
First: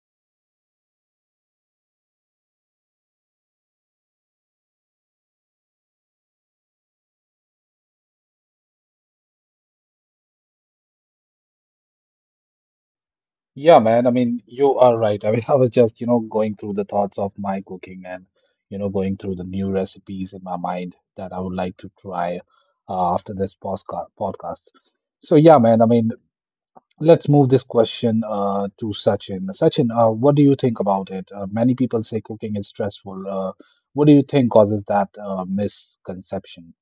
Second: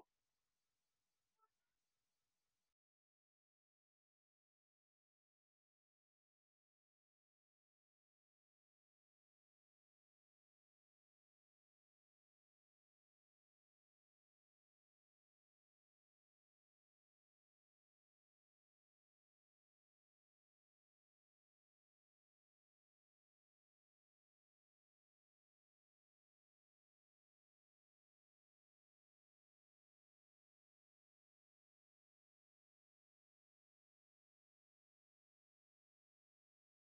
A: Yeah, man, I mean you are right, I mean (laughs) I was just you know going through the thoughts of my cooking, and you know going through the new recipes in my mind that I would like to try after this podcast. So yeah, man, I mean, let's move this question to Sachin. Sachin, what do you think about it? Many people say cooking is stressful. What do you think causes that misconception?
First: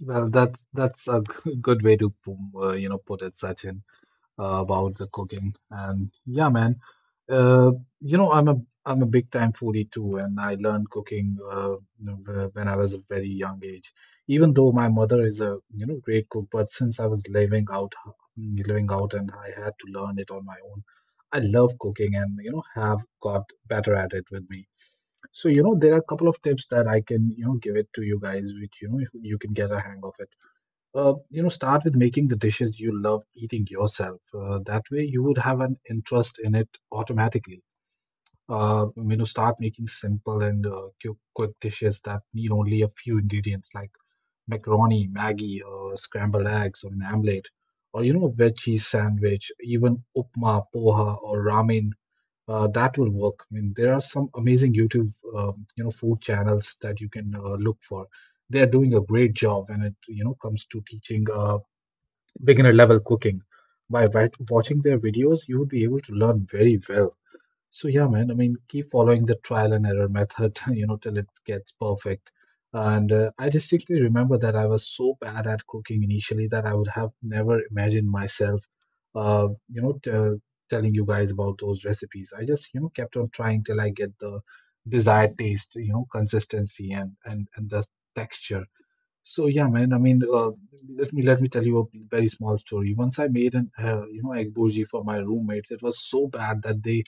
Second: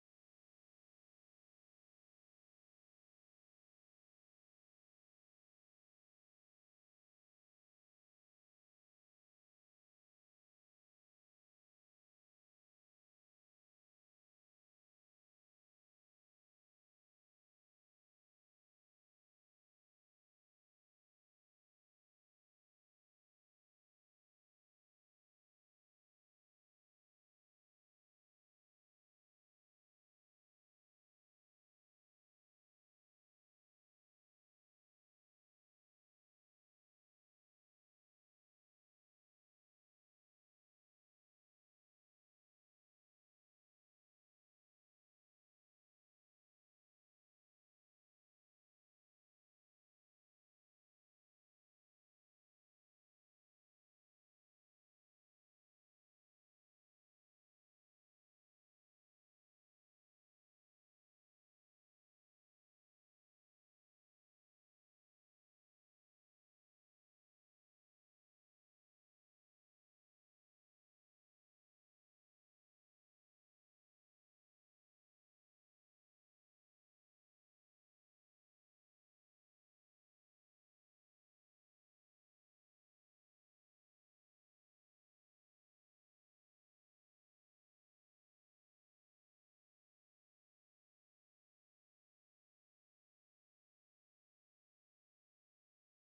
A: Well, that's a good way to you know put it, Sachin, about the cooking. And yeah, man, Uh, you know, I'm a big time foodie too, and I learned cooking, you know, when I was a very young age. Even though my mother is a you know great cook, but since I was living living out and I had to learn it on my own, I love cooking and you know have got better at it with me. So you know there are a couple of tips that I can you know give it to you guys, which you know if you can get a hang of it. You know, start with making the dishes you love eating yourself. That way you would have an interest in it automatically. You know, start making simple and quick dishes that need only a few ingredients, like macaroni maggie or scrambled eggs or an omelette, or you know a veg cheese sandwich, even upma poha or ramen. That will work. I mean, there are some amazing youtube you know food channels that you can look for. They are doing a great job when it you know comes to teaching beginner level cooking. By watching their videos, you would be able to learn very well. So yeah, man. I mean, keep following the trial and error method, (laughs) you know, till it gets perfect. And I distinctly remember that I was so bad at cooking initially that I would have never imagined myself, you know, telling you guys about those recipes. I just, you know, kept on trying till I get the desired taste, you know, consistency and and the texture. So yeah, man. I mean, let me tell you a very small story. Once I made an you know egg burji for my roommates. It was so bad that they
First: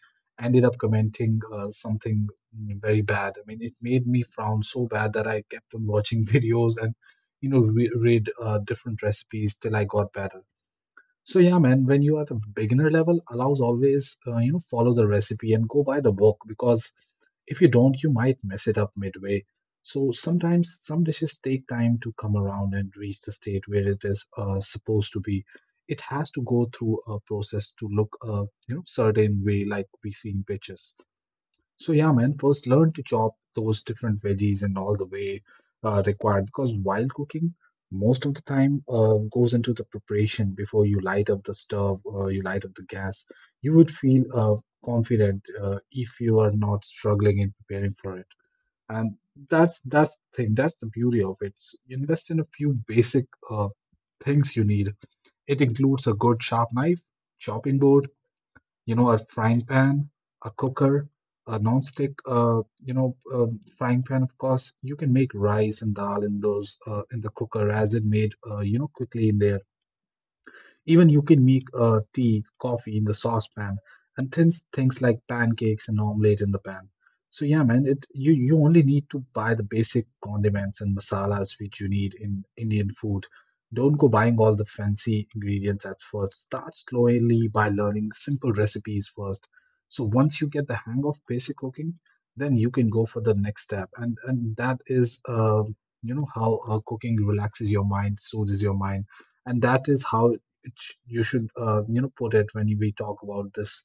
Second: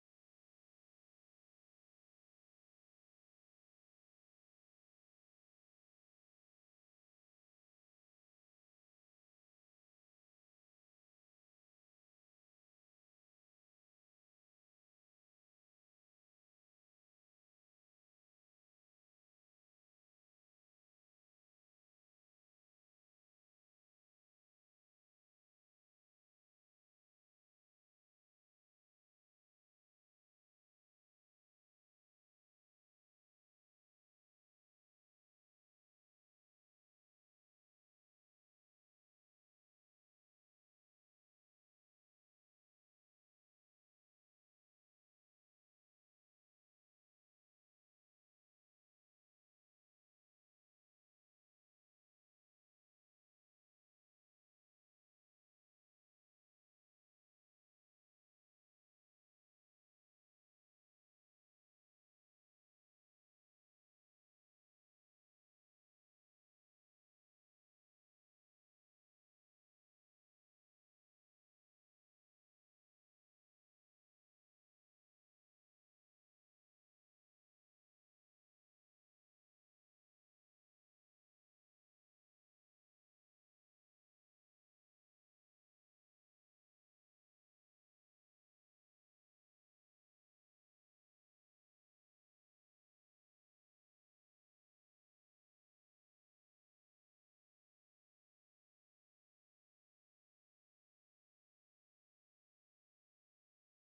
A: ended up commenting something, very bad. I mean, it made me frown so bad that I kept on watching (laughs) videos and you know read different recipes till I got better. So yeah, man, when you are at the beginner level, allows always you know follow the recipe and go by the book because if you don't, you might mess it up midway. So sometimes some dishes take time to come around and reach the state where it is supposed to be. It has to go through a process to look a you know certain way, like we see in pictures. So yeah, man, first learn to chop those different veggies and all the way required, because while cooking, most of the time goes into the preparation before you light up the stove or you light up the gas. You would feel confident if you are not struggling in preparing for it. And that's the thing. That's the beauty of it. Invest in a few basic things you need. It includes a good sharp knife, chopping board, you know, a frying pan, a cooker, a non-stick, frying pan. Of course, you can make rice and dal in those in the cooker as it made, you know, quickly in there. Even you can make tea, coffee in the saucepan, and things like pancakes and omelette in the pan. So yeah, man, it you you only need to buy the basic condiments and masalas which you need in Indian food. Don't go buying all the fancy ingredients at first. Start slowly by learning simple recipes first. So once you get the hang of basic cooking, then you can go for the next step, and that is you know how cooking relaxes your mind, soothes your mind, and that is how you should you know put it when we talk about this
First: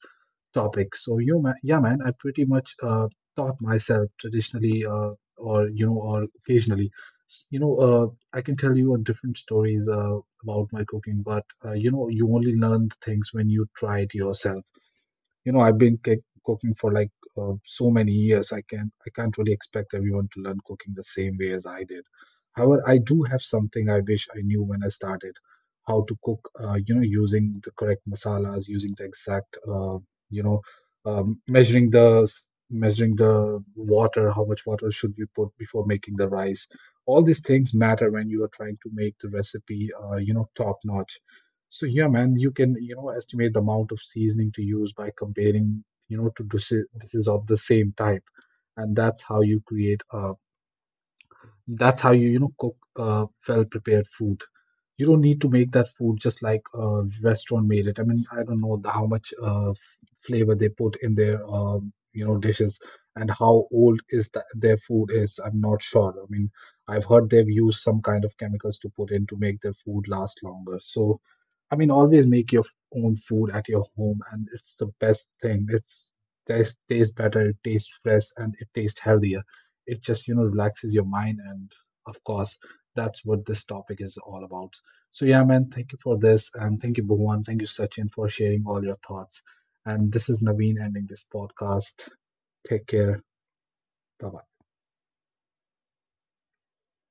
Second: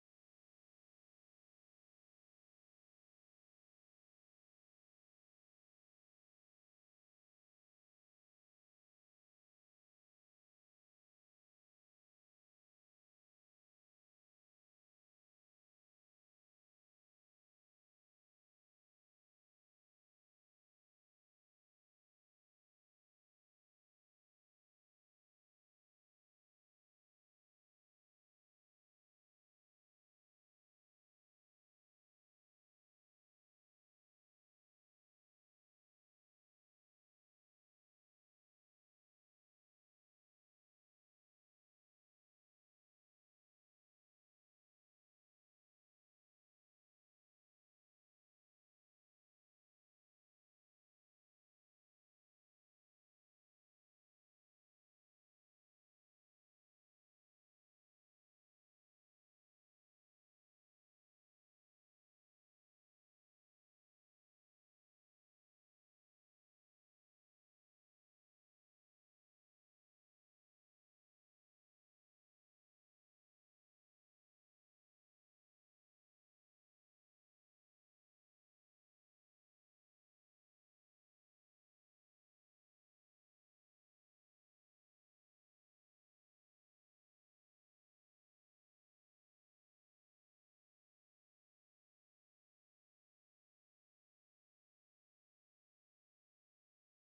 A: topic. So you yeah man, I pretty much taught myself traditionally, or you know or occasionally. You know, I can tell you different stories about my cooking, but you know, you only learn things when you try it yourself. You know, cooking for like so many years, I can I can't really expect everyone to learn cooking the same way as I did. However, I do have something I wish I knew when I started how to cook, you know, using the correct masalas, using the exact, you know measuring the measuring the water, how much water should you put before making the rice. All these things matter when you are trying to make the recipe you know top notch. So yeah, man, you can you know estimate the amount of seasoning to use by comparing, you know, to dishes of the same type. And that's how you create a, that's how you, you know, cook well-prepared food. You don't need to make that food just like a restaurant made it. I mean, I don't know the, how much flavor they put in their, you know, dishes, and how old is the, their food is. I'm not sure. I mean, I've heard they've used some kind of chemicals to put in to make their food last longer. So I mean, always make your own food at your home, and it's the best thing. It's tastes better, it tastes fresh, and it tastes healthier. It just you know relaxes your mind, and of course, that's what this topic is all about. So yeah, man, thank you for this, and thank you, Bhuvan, thank you, Sachin, for sharing all your thoughts. And this is Naveen ending this podcast. Take care. Bye bye.